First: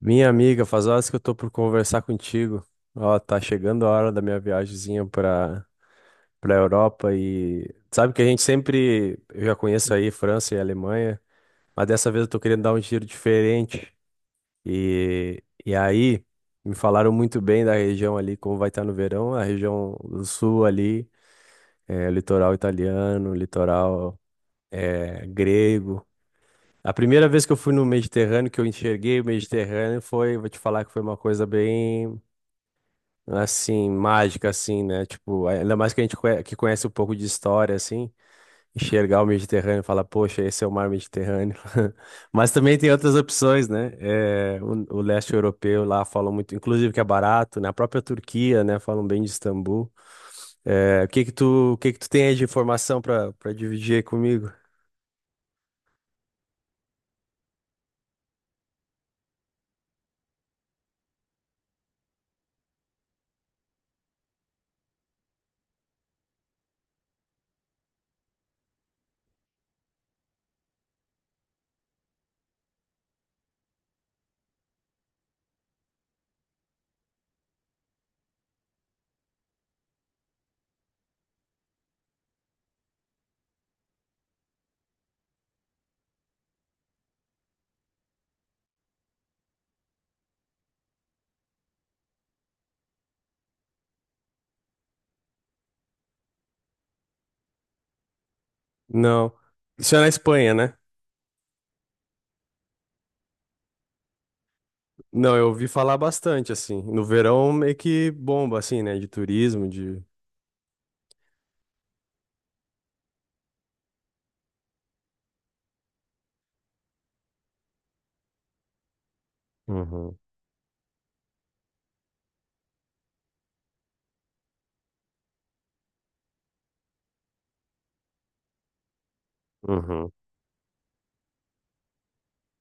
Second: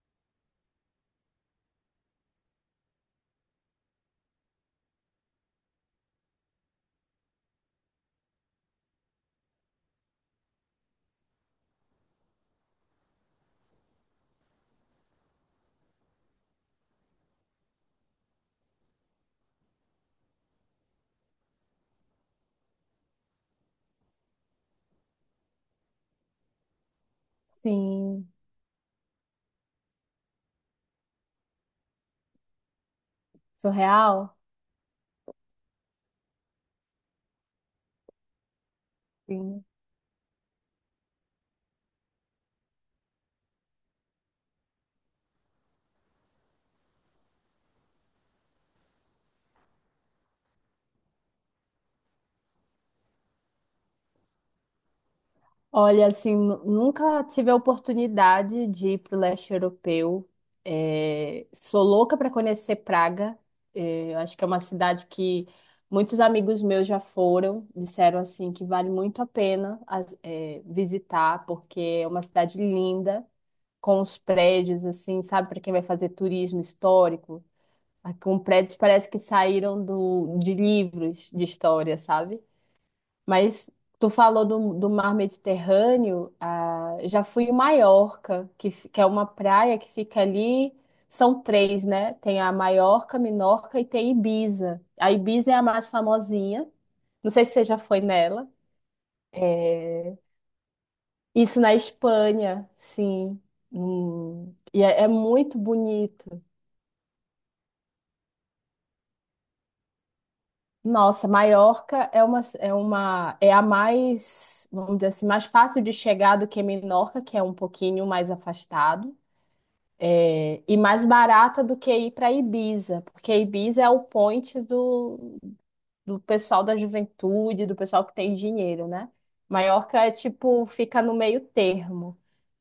Minha amiga, faz horas que eu tô por conversar contigo. Ó, tá chegando a hora da minha viagemzinha pra Europa e sabe que a gente sempre, eu já conheço aí França e Alemanha, mas dessa vez eu tô querendo dar um giro diferente. E aí, me falaram muito bem da região ali, como vai estar no verão, a região do sul ali, litoral italiano, litoral grego. A primeira vez que eu fui no Sim, Mediterrâneo, que eu enxerguei o Mediterrâneo, foi, vou te falar que foi uma coisa bem, assim, surreal. mágica, assim, né? Tipo, ainda mais que a gente que conhece um pouco de história, assim, enxergar o Sim. Mediterrâneo e falar, poxa, esse é o mar Mediterrâneo. Mas também tem outras opções, né? O leste europeu lá falam muito, inclusive que é barato, né? A própria Turquia, né? Falam bem de Istambul. O que que tu tem aí de informação para dividir aí comigo? Olha, assim, nunca tive a oportunidade de ir para o leste europeu. É, sou louca para conhecer Praga. É, eu acho que é uma cidade que muitos amigos meus já foram, disseram assim que vale muito a pena é, visitar, porque é uma cidade linda, com os prédios, assim, sabe, para quem vai fazer turismo histórico, ah, com prédios parece que saíram de livros de história, sabe? Mas tu falou do Mar Mediterrâneo, ah, já fui em Maiorca, que é uma praia que fica ali. São três, né? Tem a Maiorca, Minorca e tem Ibiza. A Ibiza é a mais famosinha. Não sei se você já foi nela. Não. Isso é na É. Espanha, né? Isso na Espanha, sim. E é Não, eu muito ouvi falar bonito. bastante, assim. No verão meio que bomba, assim, né? De turismo, de. Nossa, Maiorca é a mais, vamos dizer assim, mais fácil de chegar do que Menorca, que é um pouquinho mais afastado. Uhum, É, e mais barata do que ir para Ibiza, porque Ibiza é o point do pessoal da juventude, do pessoal que tem dinheiro, né? Maiorca é uhum. tipo, fica no meio termo.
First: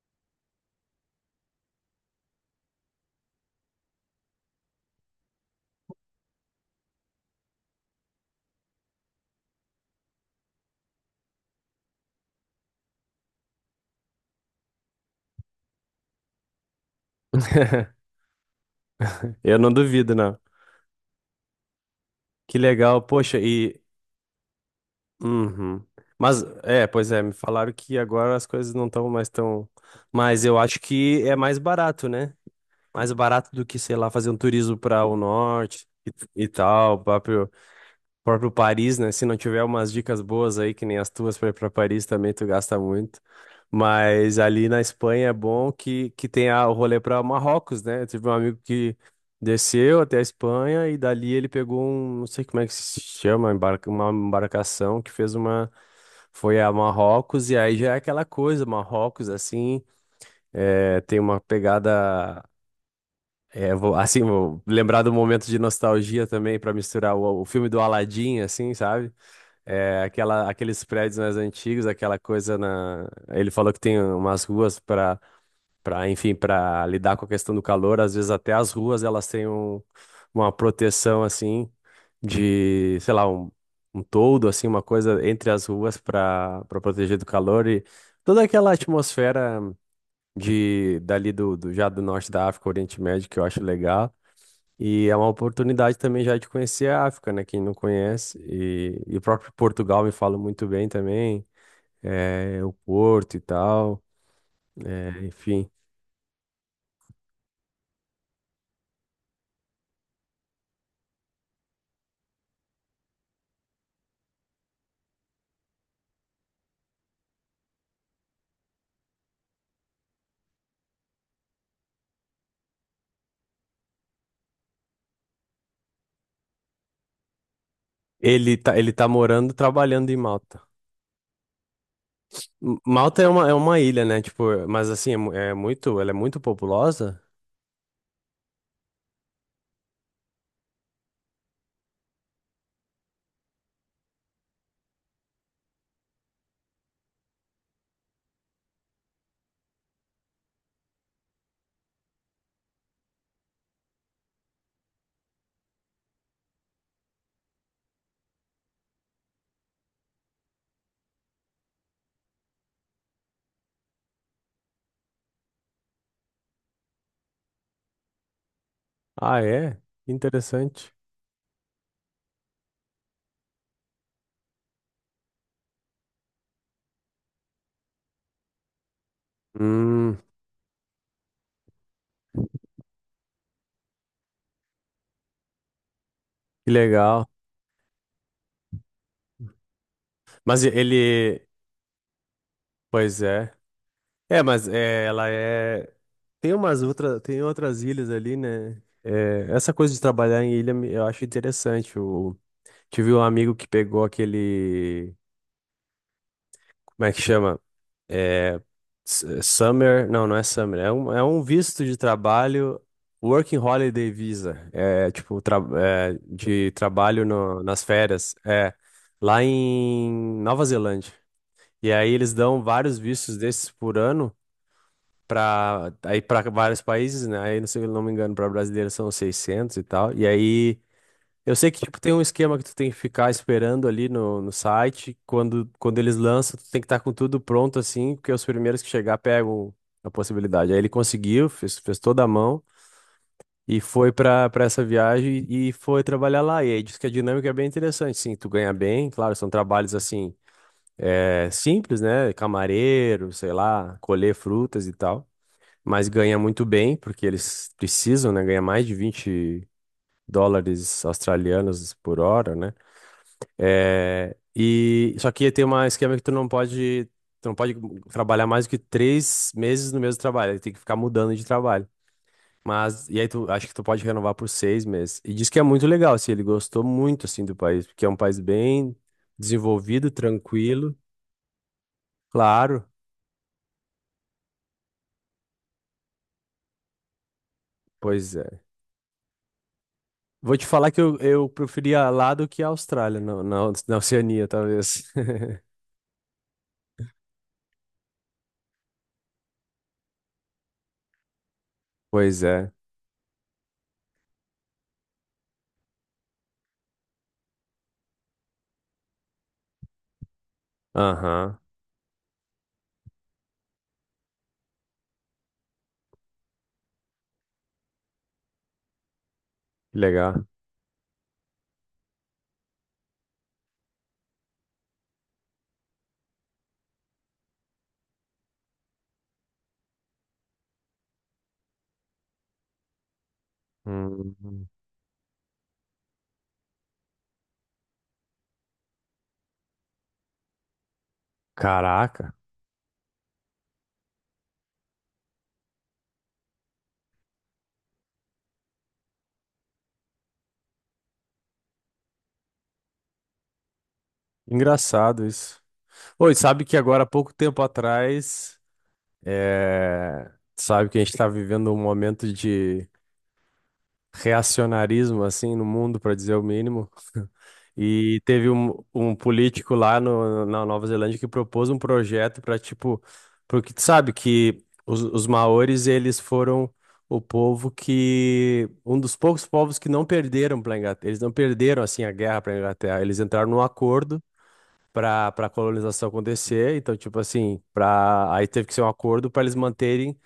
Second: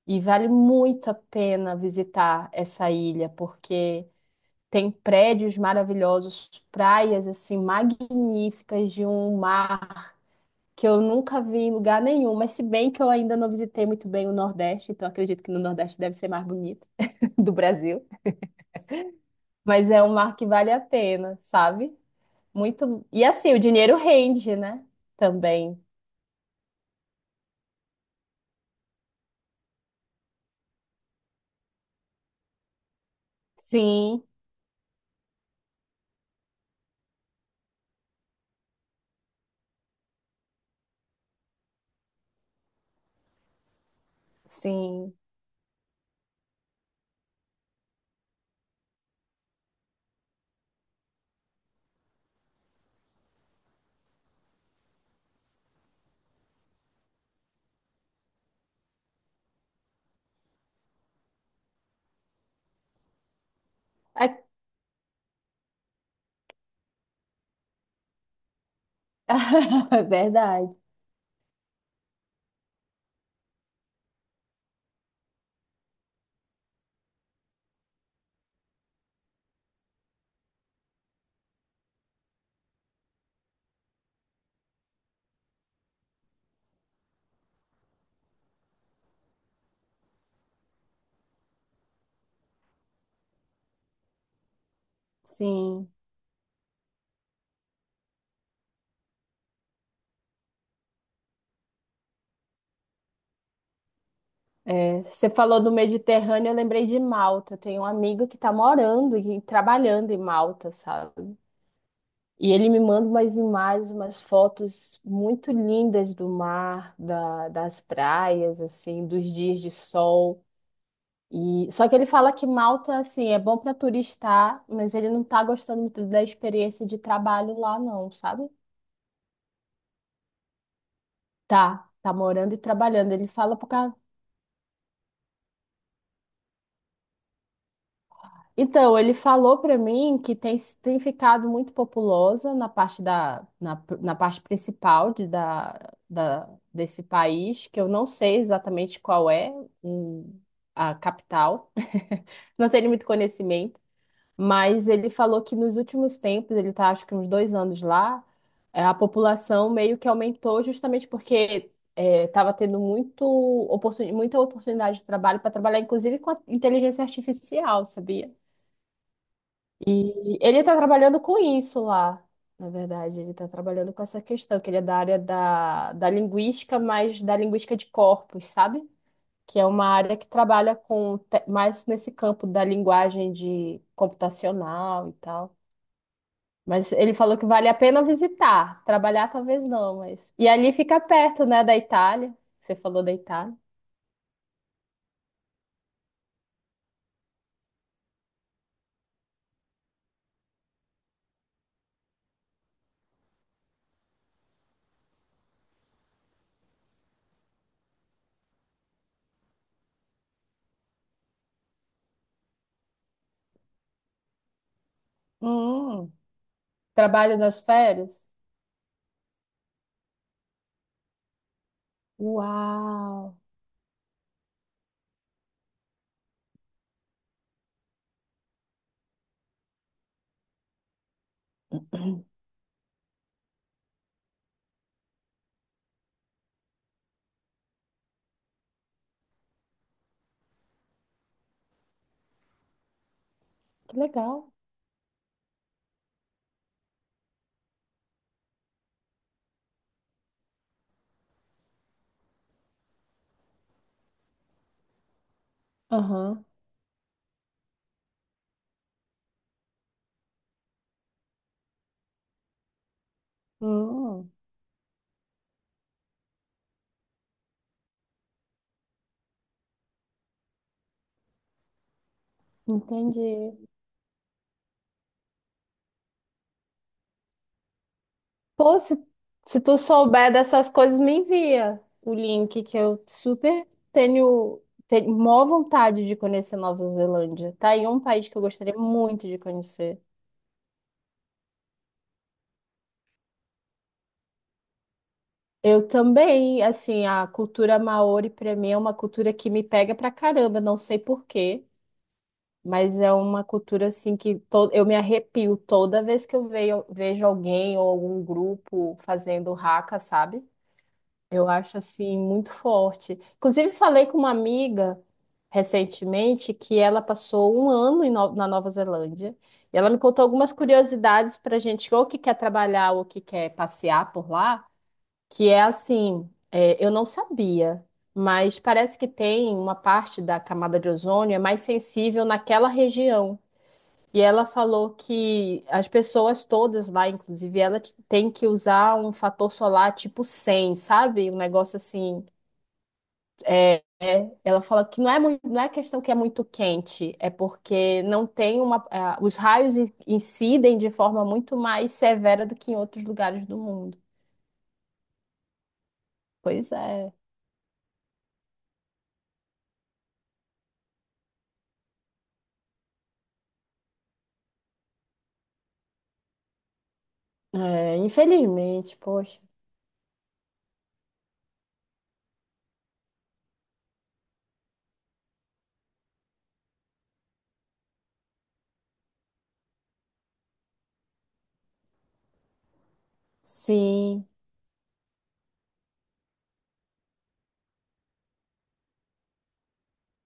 E vale muito a pena visitar essa ilha, porque tem prédios maravilhosos, praias assim magníficas de um mar que eu nunca vi em lugar nenhum, mas se bem que eu ainda não visitei muito bem o Nordeste, então acredito que no Nordeste deve ser mais bonito do Brasil. Eu não Mas é um duvido, mar não. que vale a pena, sabe? Que legal, Muito. E poxa, assim, o e. dinheiro rende, né? Também. Uhum. Mas, é, pois é, me falaram que agora as coisas não estão mais tão. Mas eu acho que é mais barato, né? Mais barato do que, sei lá, Sim, fazer um turismo para o norte e tal, próprio Paris, né? Se não tiver umas dicas boas aí, que nem as tuas para ir para Paris também, tu gasta muito. Mas ali na sim. Espanha é bom que tem o rolê para Marrocos, né? Eu tive um amigo que desceu até a Espanha e dali ele pegou um, não sei como é que se chama, uma embarcação que fez uma. Foi a Marrocos e aí já é aquela coisa, Marrocos assim, é, tem uma pegada. É Vou lembrar do momento de nostalgia também para misturar o filme do Aladdin, assim, sabe? É, aquela, verdade. aqueles prédios mais antigos, aquela coisa na. Ele falou que tem umas ruas enfim, para lidar com a questão do calor. Às vezes até as ruas elas têm uma proteção assim de, sei lá, um toldo assim, uma coisa entre as ruas para proteger do calor e toda aquela atmosfera de dali do já do norte da África, Oriente Médio, que eu acho legal. E é uma Sim. oportunidade também já de conhecer a África, né? Quem não conhece. E o próprio Portugal me fala muito bem também. É, o Porto e tal. É, É, você falou enfim. do Mediterrâneo, eu lembrei de Malta. Eu tenho um amigo que está morando e trabalhando em Malta, sabe? E ele me manda umas imagens, umas fotos muito lindas do mar, das praias, assim, dos dias de sol. E só que ele fala que Malta assim é bom para turistar, mas ele não tá gostando muito da experiência de trabalho lá não, sabe? Ele tá morando, trabalhando em Malta. Tá morando e trabalhando. Malta Ele é fala por uma causa... ilha, né? Tipo, mas assim, é, é muito, ela é muito populosa. Então, ele falou para mim tem ficado muito populosa na parte principal da desse país, que eu não sei exatamente qual é hum, a capital. Não tenho muito conhecimento. Mas ele falou que nos últimos tempos, ele tá acho que uns 2 anos lá, é, a população meio que aumentou justamente porque estava tendo muito muita oportunidade de trabalho para trabalhar, inclusive com a inteligência artificial, sabia? Ah, é? Que E ele está interessante. trabalhando com isso lá, na verdade. Ele está trabalhando com essa questão, que ele é da área da linguística, mas da linguística de corpos, sabe? Que é uma área Hum, que trabalha com mais nesse campo da linguagem de computacional e tal. que Mas ele legal. falou que vale a pena visitar. Trabalhar talvez não, mas. E Mas ali fica perto, ele, né, da Itália. Você falou da pois é. Itália. É, mas é, ela é. Tem outras ilhas ali, né? É, essa coisa de trabalhar em ilha eu acho interessante. Eu tive um amigo que pegou aquele. Como é que chama? É, s- summer. Não, não é Summer. É um visto de trabalho. Working Holiday Visa. Hum, De trabalho trabalho nas nas férias? férias. É lá em Nova Zelândia. E aí eles dão vários Uau, vistos desses por ano. Para aí para vários países, né? Aí, não sei, não me engano, para brasileiro são 600 e tal. E aí eu sei que tipo tem um esquema que tu tem que ficar esperando ali no site, quando eles lançam, tu tem que estar com tudo pronto assim, porque os primeiros que chegar pegam a possibilidade. Aí ele conseguiu, fez toda a mão e que foi legal. para essa viagem e foi trabalhar lá. E aí diz que a dinâmica é bem interessante, sim, tu ganha bem, claro, são trabalhos assim, é, simples, né? Camareiro, sei lá, colher frutas e tal mas ganha Aham. muito bem, porque eles precisam, né, ganhar mais de 20 dólares australianos por hora, né? Hum, É, e só que tem um esquema que tu não pode trabalhar mais do que 3 meses no mesmo trabalho, aí tem que ficar mudando de trabalho. Mas, e aí tu, entendi. acho que tu pode renovar por 6 meses. E diz que é muito legal, assim, ele gostou muito, assim, do país, porque é um país Pô, bem se tu desenvolvido, souber dessas tranquilo, coisas, me envia o link que claro, eu super tenho maior vontade de conhecer Nova Zelândia. Tá aí um país pois que eu é. gostaria muito de conhecer. Vou te falar que eu preferia lá do que a Austrália, na Oceania, talvez. Eu também, assim, a cultura maori para mim é uma cultura que me pega pra caramba, não sei por quê, Pois é. mas é uma cultura assim eu me arrepio toda vez que eu vejo alguém ou algum grupo fazendo haka, sabe? Eu Aham. acho assim muito forte. Inclusive falei com uma amiga recentemente que ela passou 1 ano em na Nova Zelândia e ela me Que contou legal. algumas curiosidades pra gente ou que quer trabalhar ou que quer passear por lá que é assim, é, eu não sabia, mas parece que tem uma parte da camada de ozônio é mais sensível naquela região. E ela Hum, falou que as pessoas todas lá, inclusive ela, tem que usar um fator solar tipo 100, sabe? Um negócio assim. caraca. É, ela fala que não é muito, não é questão que é muito quente, é porque não tem uma. Ah, os raios incidem de forma muito mais severa do que em outros lugares do mundo. Engraçado isso. Oi, sabe Pois que agora, há é. pouco tempo atrás, é, sabe que a gente está vivendo um momento de reacionarismo assim no mundo, para dizer o mínimo. É, E teve infelizmente, um poxa. político lá no, na Nova Zelândia que propôs um projeto para tipo, porque tu sabe que os maores eles foram o povo que um dos poucos povos que não perderam para Inglaterra, eles não perderam assim a guerra para Inglaterra, eles entraram num acordo Sim. para colonização acontecer, então tipo assim, para aí teve que ser um acordo para eles manterem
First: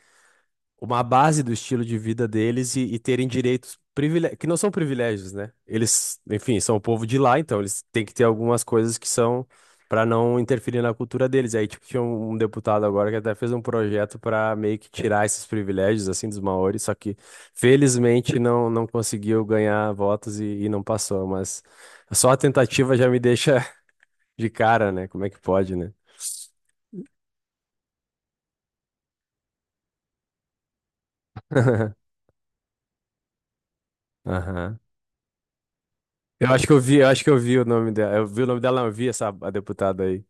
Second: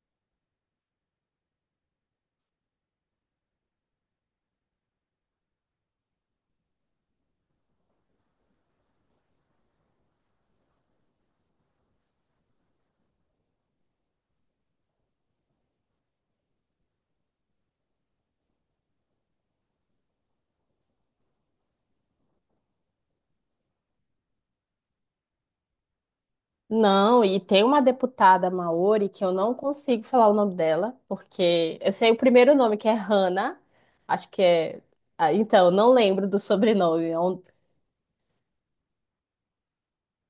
uma base do estilo de vida deles e terem direitos que não são privilégios, né? Eles, enfim, são o povo de lá, então eles têm que ter algumas coisas que são para não interferir na cultura deles. Aí, tipo, tinha um deputado agora que até fez um projeto para meio que tirar esses privilégios assim dos maoris, só que felizmente não conseguiu ganhar votos e não passou, mas só a tentativa já me deixa de cara, né? Como é que pode, né? Não, e tem uma deputada Maori que eu não consigo falar o nome dela, porque eu sei o primeiro nome, que é Hannah. Acho que Aham. é. Ah, então, eu não lembro do sobrenome. Eu É acho que eu um- vi o nome dela. Eu vi o nome dela, não, eu vi essa a deputada aí.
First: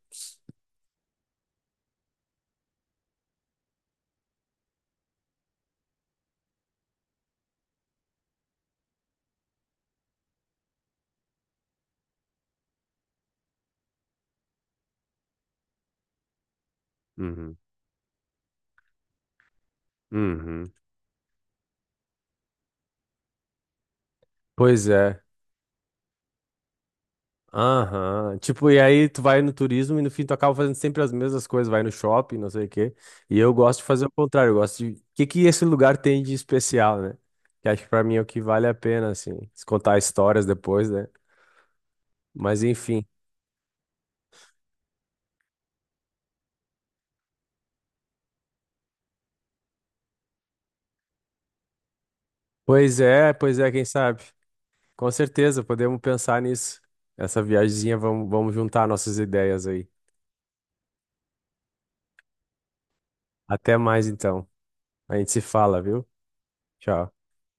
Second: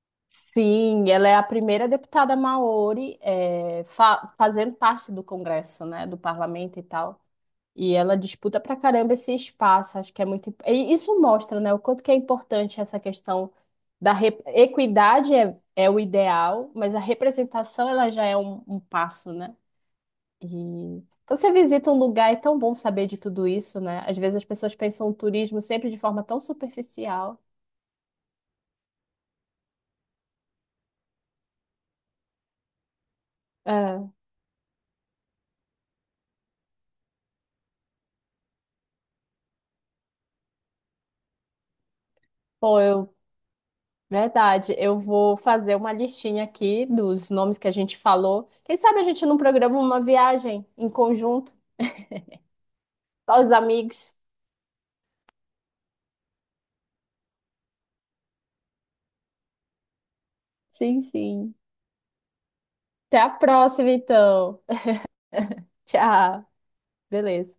Sim, ela é a primeira deputada Maori, é, fazendo parte do Congresso, né? Do parlamento e tal. E ela disputa pra caramba esse espaço, acho que é muito. E isso mostra, né, o quanto que é importante essa questão equidade é, é o ideal, mas a Uhum, representação ela já é um passo, né? uhum. E quando você visita um lugar, é tão bom saber de tudo isso, né? Às vezes as pessoas Pois pensam o é. turismo sempre de forma tão superficial. Aham. Tipo, e aí tu vai no turismo e no fim tu acaba fazendo sempre as mesmas coisas, vai no shopping, não sei o quê. E eu gosto de fazer o É, contrário, eu gosto de o que que esse lugar tem de especial, né? Que acho que pra mim é o que vale a pena, assim, se contar histórias depois, né? Mas pô, enfim. eu. Verdade, eu vou fazer uma listinha aqui dos nomes que a gente falou. Quem sabe a gente não programa uma viagem em conjunto, só os Pois é, quem amigos. sabe? Com certeza, podemos pensar nisso. Essa viagemzinha, vamos juntar nossas ideias aí. Sim, sim. Até a Até próxima, mais então. então. A gente se fala, viu? Tchau. Tchau. Beleza.